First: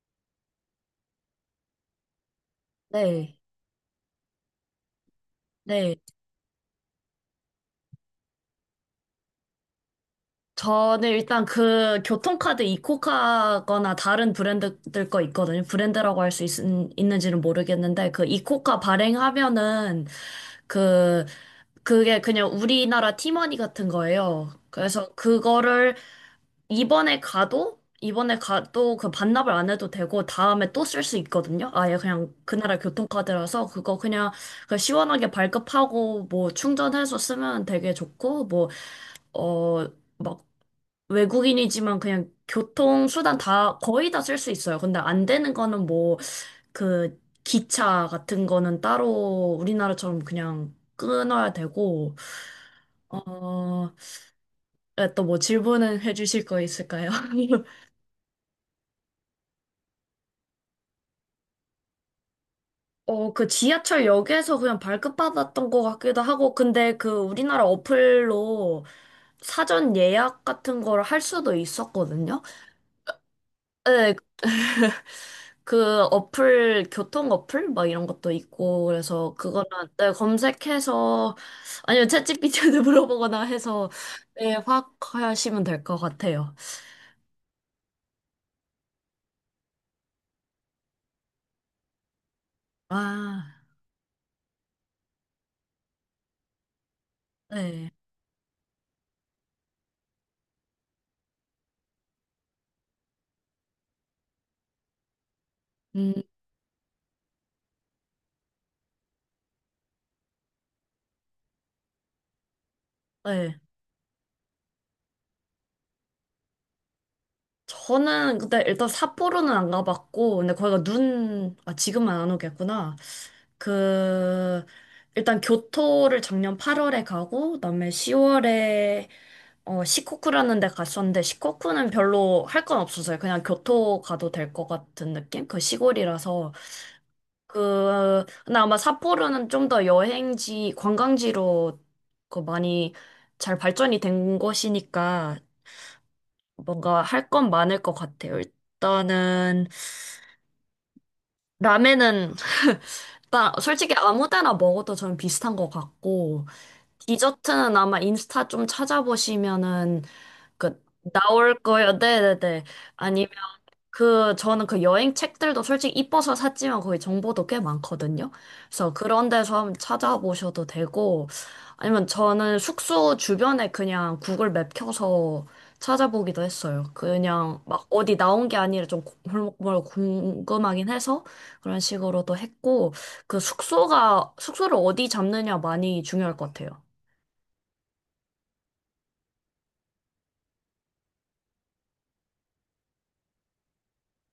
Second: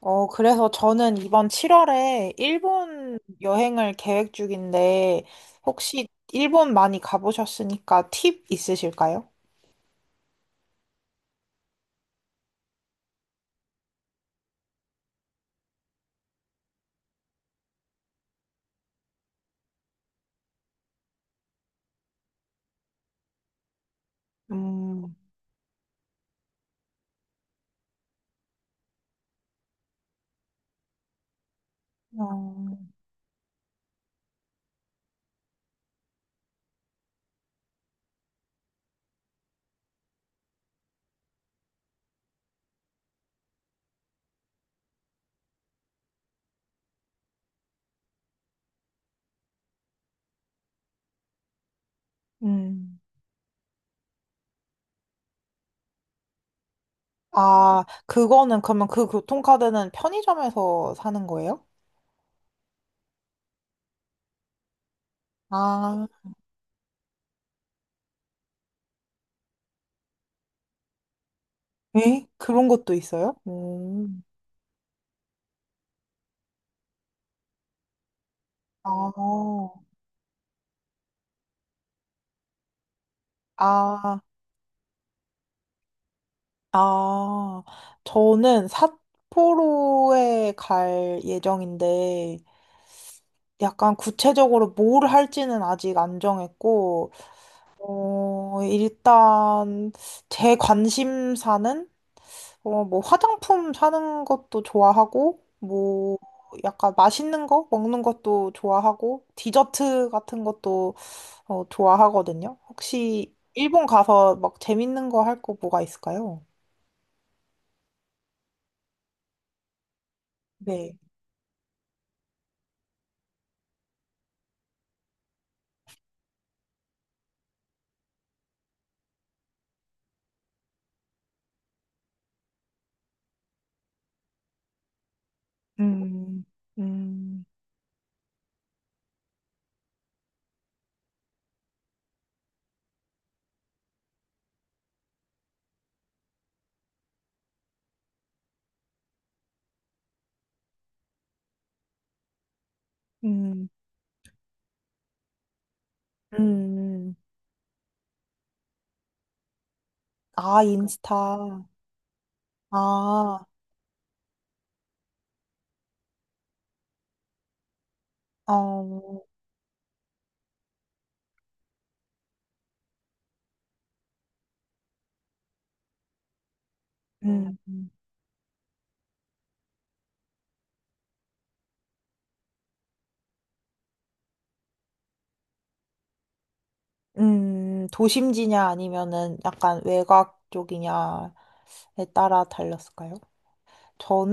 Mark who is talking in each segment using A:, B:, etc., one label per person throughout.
A: 그래서 저는 이번 7월에 일본
B: 네,
A: 여행을 계획 중인데,
B: 네.
A: 혹시 일본 많이 가보셨으니까 팁 있으실까요?
B: 저는 일단 그 교통카드 이코카거나 다른 브랜드들 거 있거든요. 브랜드라고 할 수 있는지는 모르겠는데, 그 이코카 발행하면은 그, 그게 그냥 우리나라 티머니 같은 거예요. 그래서
A: 음,
B: 그거를 이번에 가도 그 반납을 안 해도 되고, 다음에 또 쓸 수 있거든요. 아예 그냥 그
A: 어,
B: 나라 교통카드라서 그거 그냥 그 시원하게 발급하고 뭐 충전해서 쓰면 되게 좋고, 뭐 어, 막 외국인이지만 그냥 교통수단 다 거의 다 쓸 수 있어요. 근데 안 되는 거는 뭐 그 기차 같은 거는 따로 우리나라처럼 그냥 끊어야 되고,
A: 음.
B: 어, 또 뭐 질문은 해주실 거 있을까요?
A: 아, 그거는, 그러면 그 교통카드는 편의점에서 사는 거예요?
B: 그 지하철역에서 그냥 발급받았던 것
A: 아,
B: 같기도 하고, 근데 그 우리나라 어플로 사전 예약 같은 거를 할 수도
A: 에?
B: 있었거든요.
A: 그런 것도 있어요?
B: 네, 그 어플, 교통 어플? 막 이런 것도 있고,
A: 아,
B: 그래서 그거는 네, 검색해서, 아니면 챗 g 비 t 한테 물어보거나 해서,
A: 아,
B: 네, 확 하시면 될 것 같아요.
A: 아. 저는 삿포로에 갈 예정인데,
B: 아,
A: 약간 구체적으로 뭘 할지는 아직 안 정했고,
B: 네.
A: 일단 제 관심사는, 뭐 화장품 사는 것도 좋아하고,
B: 음,
A: 뭐 약간 맛있는 거 먹는 것도 좋아하고, 디저트 같은 것도 좋아하거든요. 혹시
B: 네.
A: 일본 가서 막 재밌는 거 할 거 뭐가 있을까요?
B: 저는 근데 일단 삿포로는 안 가봤고, 근데 거기가
A: 네.
B: 눈, 아, 지금은 안 오겠구나. 그, 일단 교토를 작년 8월에 가고, 그다음에 10월에 시코쿠라는 데 갔었는데, 시코쿠는 별로 할 건 없었어요. 그냥 교토 가도 될 것 같은 느낌? 그
A: 음,
B: 시골이라서.
A: 음,
B: 그, 근데 아마 삿포로는 좀 더 여행지, 관광지로 그 많이 잘 발전이 된 곳이니까 뭔가 할 건 많을 것 같아요. 일단은 라멘은 일단
A: 음,
B: 솔직히 아무 데나 먹어도 저는 비슷한 것 같고
A: 음.
B: 디저트는 아마 인스타 좀 찾아보시면은
A: 아,
B: 그 나올
A: 인스타.
B: 거예요. 네네네.
A: 아,
B: 그, 저는 그 여행 책들도 솔직히 이뻐서 샀지만 거기 정보도 꽤 많거든요. 그래서
A: 어,
B: 그런 데서 한번 찾아보셔도 되고, 아니면 저는 숙소 주변에 그냥 구글 맵 켜서 찾아보기도 했어요.
A: 음,
B: 그냥 막 어디 나온 게 아니라 좀 골목골목 궁금하긴 해서 그런 식으로도 했고, 그 숙소를 어디 잡느냐 많이 중요할 것 같아요.
A: 도심지냐 아니면은 약간 외곽 쪽이냐에 따라 달렸을까요?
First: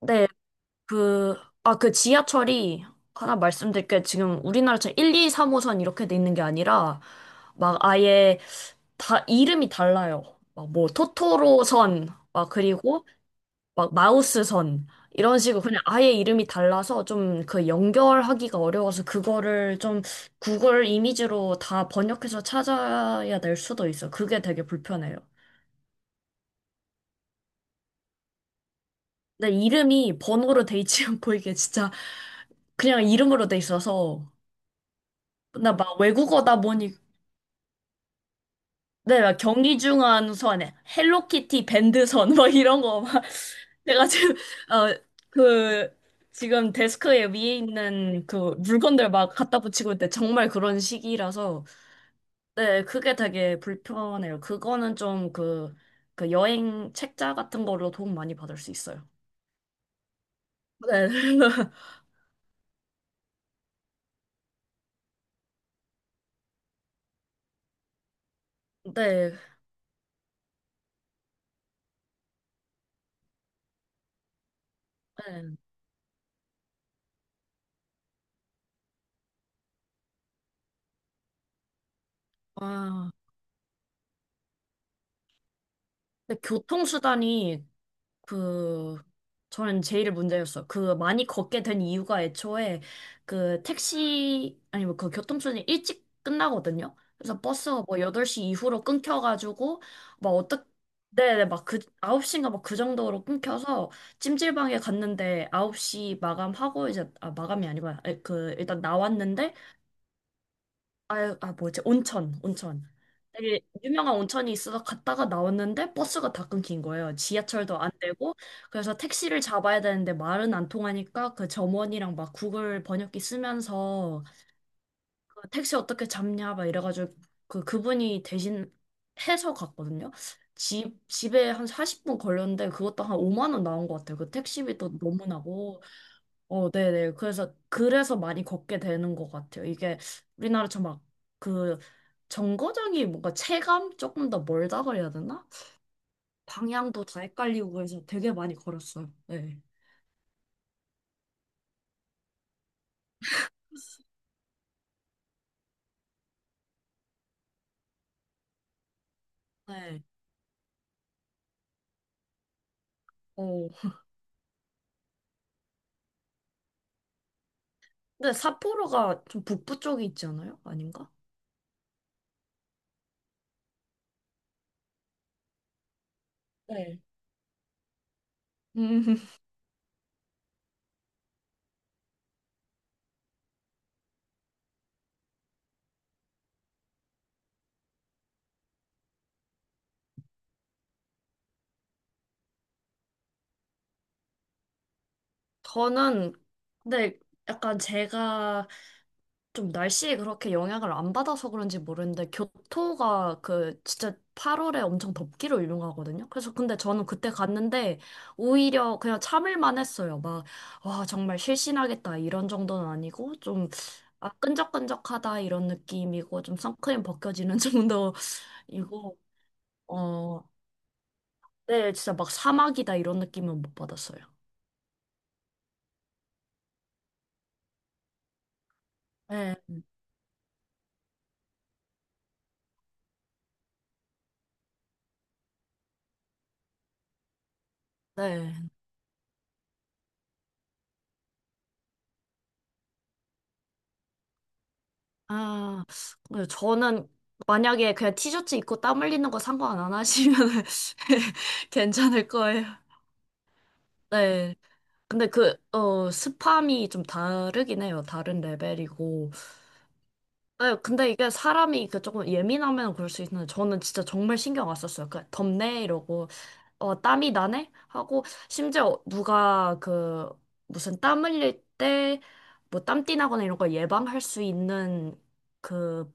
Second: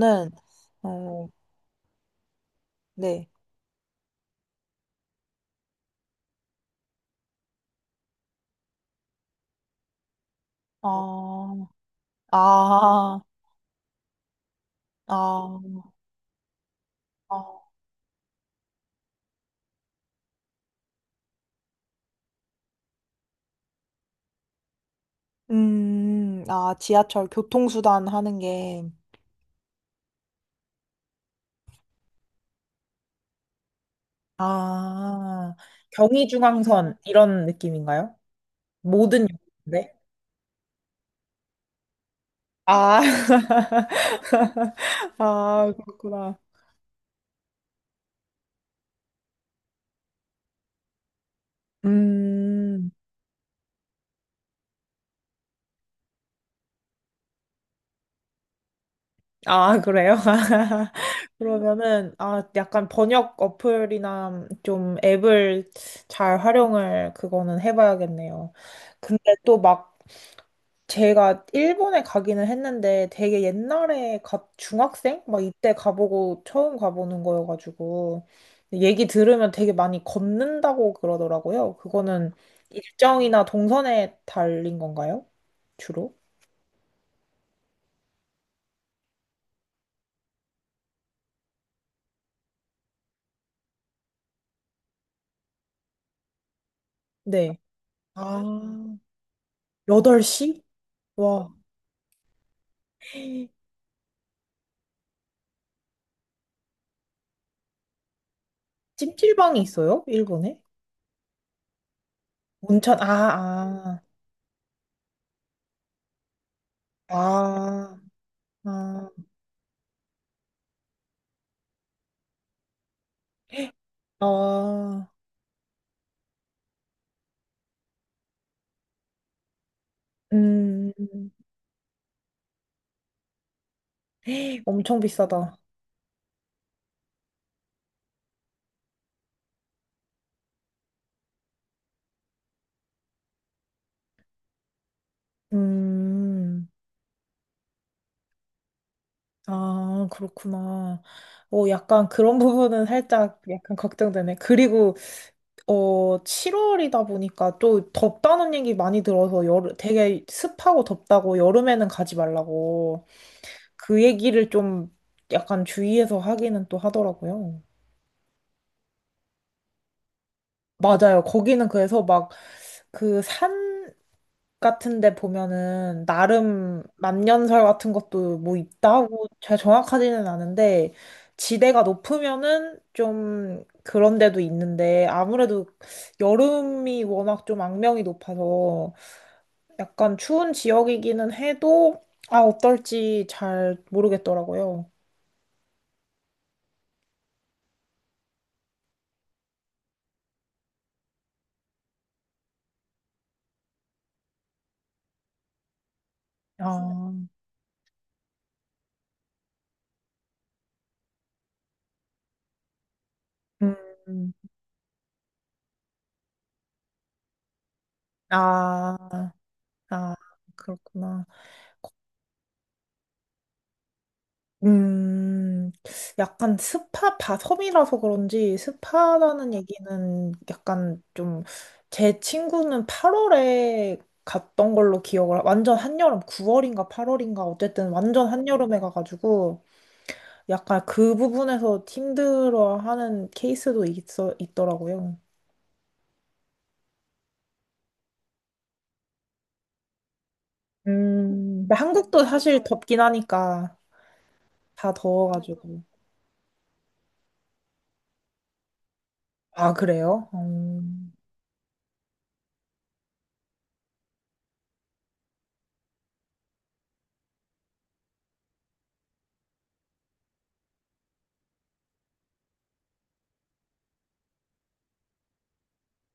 B: 네,
A: 어,
B: 그, 아, 그 지하철이
A: 네.
B: 하나 말씀드릴 게 지금 우리나라처럼 1, 2, 3호선 이렇게 돼 있는 게 아니라 막 아예 다 이름이 달라요. 막 뭐
A: 아,
B: 토토로선, 막 그리고
A: 아,
B: 막 마우스선 이런
A: 아,
B: 식으로 그냥 아예 이름이 달라서 좀 그
A: 아.
B: 연결하기가 어려워서 그거를 좀 구글 이미지로 다 번역해서 찾아야 될 수도 있어. 그게 되게 불편해요.
A: 아, 지하철 교통수단 하는 게,
B: 근데 이름이 번호로 돼 있지 않고 이게 진짜 그냥 이름으로 돼 있어서
A: 아,
B: 나 막 외국어다 보니
A: 경의중앙선 이런 느낌인가요? 모든
B: 내가 경기
A: 역인데?
B: 중한 선에 헬로키티 밴드 선뭐 이런
A: 아,
B: 거 막 내가 지금
A: 아,
B: 어그
A: 그렇구나.
B: 지금 데스크에 위에 있는 그 물건들 막 갖다 붙이고 있는데 정말 그런 시기라서 네
A: 음,
B: 그게 되게 불편해요. 그거는 좀 그 여행 책자 같은 걸로 도움 많이 받을 수 있어요.
A: 아, 그래요?
B: 네.
A: 그러면은, 아, 약간 번역 어플이나 좀 앱을 잘 활용을 그거는 해봐야겠네요. 근데
B: 네.
A: 또 막 제가 일본에 가기는 했는데 되게 옛날에 중학생? 막
B: 네.
A: 이때 가보고 처음 가보는 거여가지고 얘기 들으면 되게 많이 걷는다고 그러더라고요. 그거는
B: 아,
A: 일정이나 동선에 달린 건가요? 주로?
B: 근데 교통수단이 그 저는 제일 문제였어. 그 많이 걷게 된 이유가 애초에 그 택시 아니 뭐 그 교통수단이 일찍 끝나거든요. 그래서
A: 네.
B: 버스가 뭐
A: 아,
B: 8시 이후로 끊겨가지고 막
A: 8시?
B: 어떻게 네네
A: 와.
B: 막 그 9시인가 막 그 정도로 끊겨서 찜질방에 갔는데 9시 마감하고 이제 아 마감이 아니구나. 아니, 그 일단 나왔는데
A: 찜질방이 있어요? 일본에?
B: 아, 아 뭐지? 온천, 온천.
A: 온천,
B: 되게
A: 아,
B: 유명한 온천이 있어서 갔다가 나왔는데 버스가 다 끊긴 거예요. 지하철도 안
A: 아,
B: 되고.
A: 아,
B: 그래서
A: 아,
B: 택시를 잡아야 되는데 말은 안 통하니까 그 점원이랑 막 구글 번역기 쓰면서
A: 아,
B: 그 택시 어떻게 잡냐 막 이래가지고 그 그분이 대신 해서 갔거든요.
A: 음,
B: 집에 한 40분 걸렸는데 그것도 한 5만 원 나온 것 같아요. 그 택시비도
A: 엄청
B: 너무
A: 비싸다.
B: 나고. 어, 네네. 그래서 많이 걷게 되는 것 같아요. 이게 우리나라처럼 막, 그, 정거장이 뭔가 체감 조금 더 멀다 그래야 되나?
A: 음,
B: 방향도 다 헷갈리고 그래서 되게 많이 걸었어요. 네.
A: 아, 그렇구나. 약간 그런 부분은 살짝 약간 걱정되네. 그리고, 7월이다 보니까 또 덥다는 얘기 많이 들어서 여름,
B: 네.
A: 되게 습하고 덥다고 여름에는 가지 말라고
B: 어.
A: 그 얘기를 좀 약간 주의해서 하기는 또 하더라고요.
B: 근데 삿포로가 좀 북부 쪽에 있지 않아요? 아닌가?
A: 맞아요. 거기는 그래서 막 그 산 같은데 보면은 나름
B: 네.
A: 만년설 같은 것도 뭐
B: 음,
A: 있다고 잘 정확하지는 않은데 지대가 높으면은 좀 그런 데도 있는데 아무래도 여름이 워낙 좀 악명이 높아서 약간 추운 지역이기는 해도 아 어떨지 잘 모르겠더라고요.
B: 저는, 근데 약간 제가 좀 날씨에 그렇게 영향을 안 받아서 그런지 모르는데 교토가 그 진짜 8월에 엄청 덥기로 유명하거든요. 그래서 근데 저는
A: 아,
B: 그때 갔는데 오히려 그냥 참을만 했어요. 막, 와, 정말 실신하겠다 이런 정도는 아니고 좀
A: 음,
B: 아,
A: 음.
B: 끈적끈적하다 이런 느낌이고 좀 선크림 벗겨지는 정도이고
A: 아, 아,
B: 어,
A: 그렇구나.
B: 네, 진짜 막 사막이다 이런 느낌은 못 받았어요.
A: 음, 약간 스파, 바, 섬이라서 그런지 스파라는
B: 네,
A: 얘기는 약간 좀, 제 친구는 8월에 갔던 걸로 기억을, 완전 한여름, 9월인가 8월인가, 어쨌든 완전
B: 네.
A: 한여름에 가가지고, 약간 그 부분에서 힘들어하는 케이스도 있더라고요.
B: 아, 네, 저는 만약에 그냥 티셔츠 입고 땀 흘리는 거 상관 안 하시면
A: 근데 한국도
B: 괜찮을
A: 사실
B: 거예요.
A: 덥긴 하니까,
B: 네.
A: 다
B: 근데 그,
A: 더워가지고.
B: 스팸이 좀 다르긴 해요. 다른 레벨이고.
A: 아, 그래요?
B: 네, 근데 이게 사람이 그 조금 예민하면 그럴 수 있는데 저는 진짜 정말 신경 안 썼어요. 그 덥네 이러고 땀이 나네 하고 심지어 누가 그 무슨 땀 흘릴 때 뭐 땀띠 나거나 이런 걸 예방할 수 있는 그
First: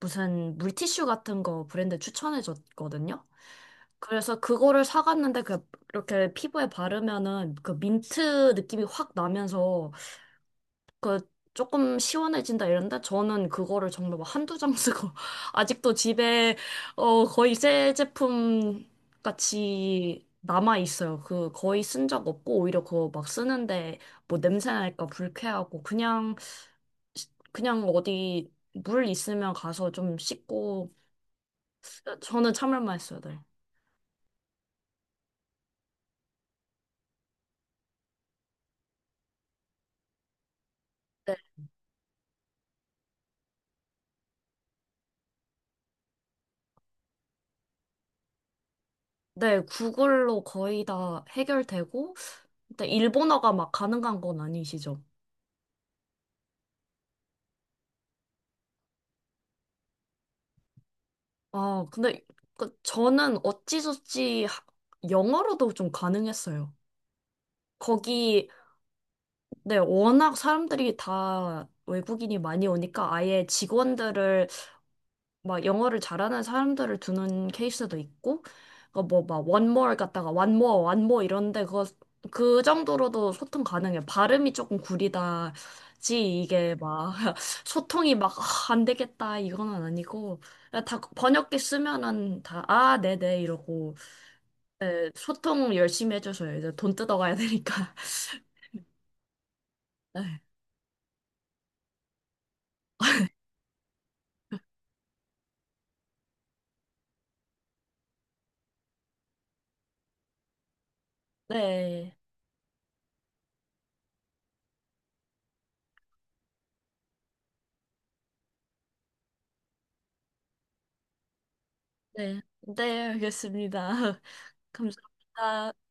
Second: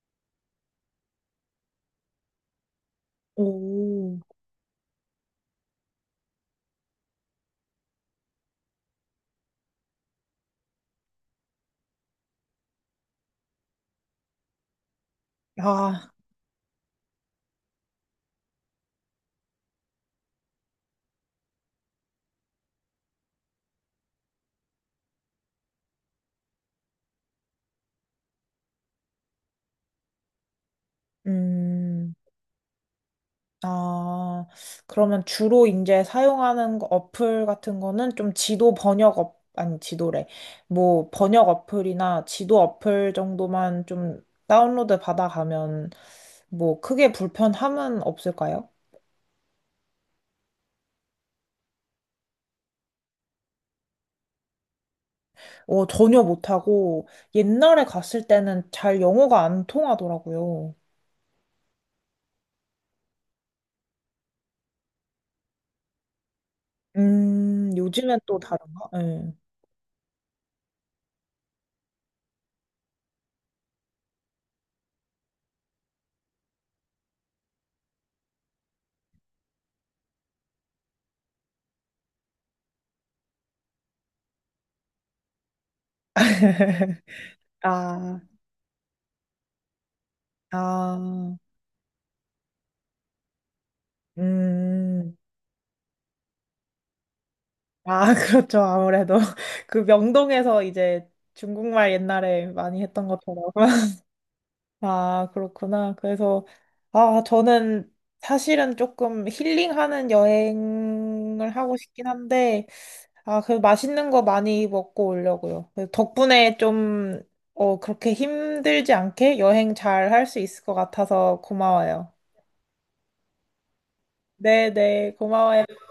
B: 무슨 물티슈 같은 거 브랜드 추천해 줬거든요.
A: 오,
B: 그래서 그거를 사갔는데 그 이렇게 피부에 바르면은 그 민트 느낌이 확 나면서 그 조금 시원해진다 이런데 저는 그거를 정말 막 한두 장 쓰고 아직도
A: 아,
B: 집에 어 거의 새 제품 같이 남아 있어요. 그 거의 쓴 적 없고 오히려 그거 막 쓰는데 뭐 냄새 날까 불쾌하고 그냥 그냥 어디 물 있으면 가서 좀 씻고
A: 음.
B: 저는 참을만 했어요, 네.
A: 아, 그러면 주로 이제 사용하는 어플 같은 거는 좀 지도 번역 아니 지도래. 뭐
B: 네.
A: 번역 어플이나 지도 어플 정도만 좀 다운로드 받아가면 뭐 크게 불편함은 없을까요?
B: 네, 구글로 거의 다 해결되고, 근데 일본어가 막 가능한 건 아니시죠?
A: 어, 전혀 못하고 옛날에 갔을 때는 잘 영어가 안 통하더라고요.
B: 아, 근데 그 저는 어찌저찌 영어로도 좀 가능했어요.
A: 요즘엔 또
B: 거기,
A: 다른가? 예.
B: 네, 워낙 사람들이 다 외국인이 많이 오니까 아예 직원들을 막 영어를 잘하는 사람들을 두는 케이스도 있고, 뭐막 one more 갖다가 one more, one more 이런데 그거 그 정도로도 소통 가능해. 발음이 조금 구리다지 이게 막 소통이
A: 아,
B: 막 아, 안 되겠다 이거는 아니고 다
A: 아,
B: 번역기 쓰면은 다 아 네네 이러고 네,
A: 음.
B: 소통 열심히 해줘서요. 이제 돈 뜯어가야 되니까.
A: 아, 그렇죠. 아무래도 그
B: 네,
A: 명동에서 이제 중국말 옛날에 많이 했던 것처럼. 아, 그렇구나. 그래서 아, 저는 사실은 조금 힐링하는 여행을 하고 싶긴
B: 네,
A: 한데 아, 그 맛있는 거 많이 먹고 오려고요. 그 덕분에 좀 그렇게 힘들지 않게 여행 잘 할 수 있을 것 같아서 고마워요.
B: 네, 네, 알겠습니다.
A: 네, 네. 고마워요.
B: 감사합니다.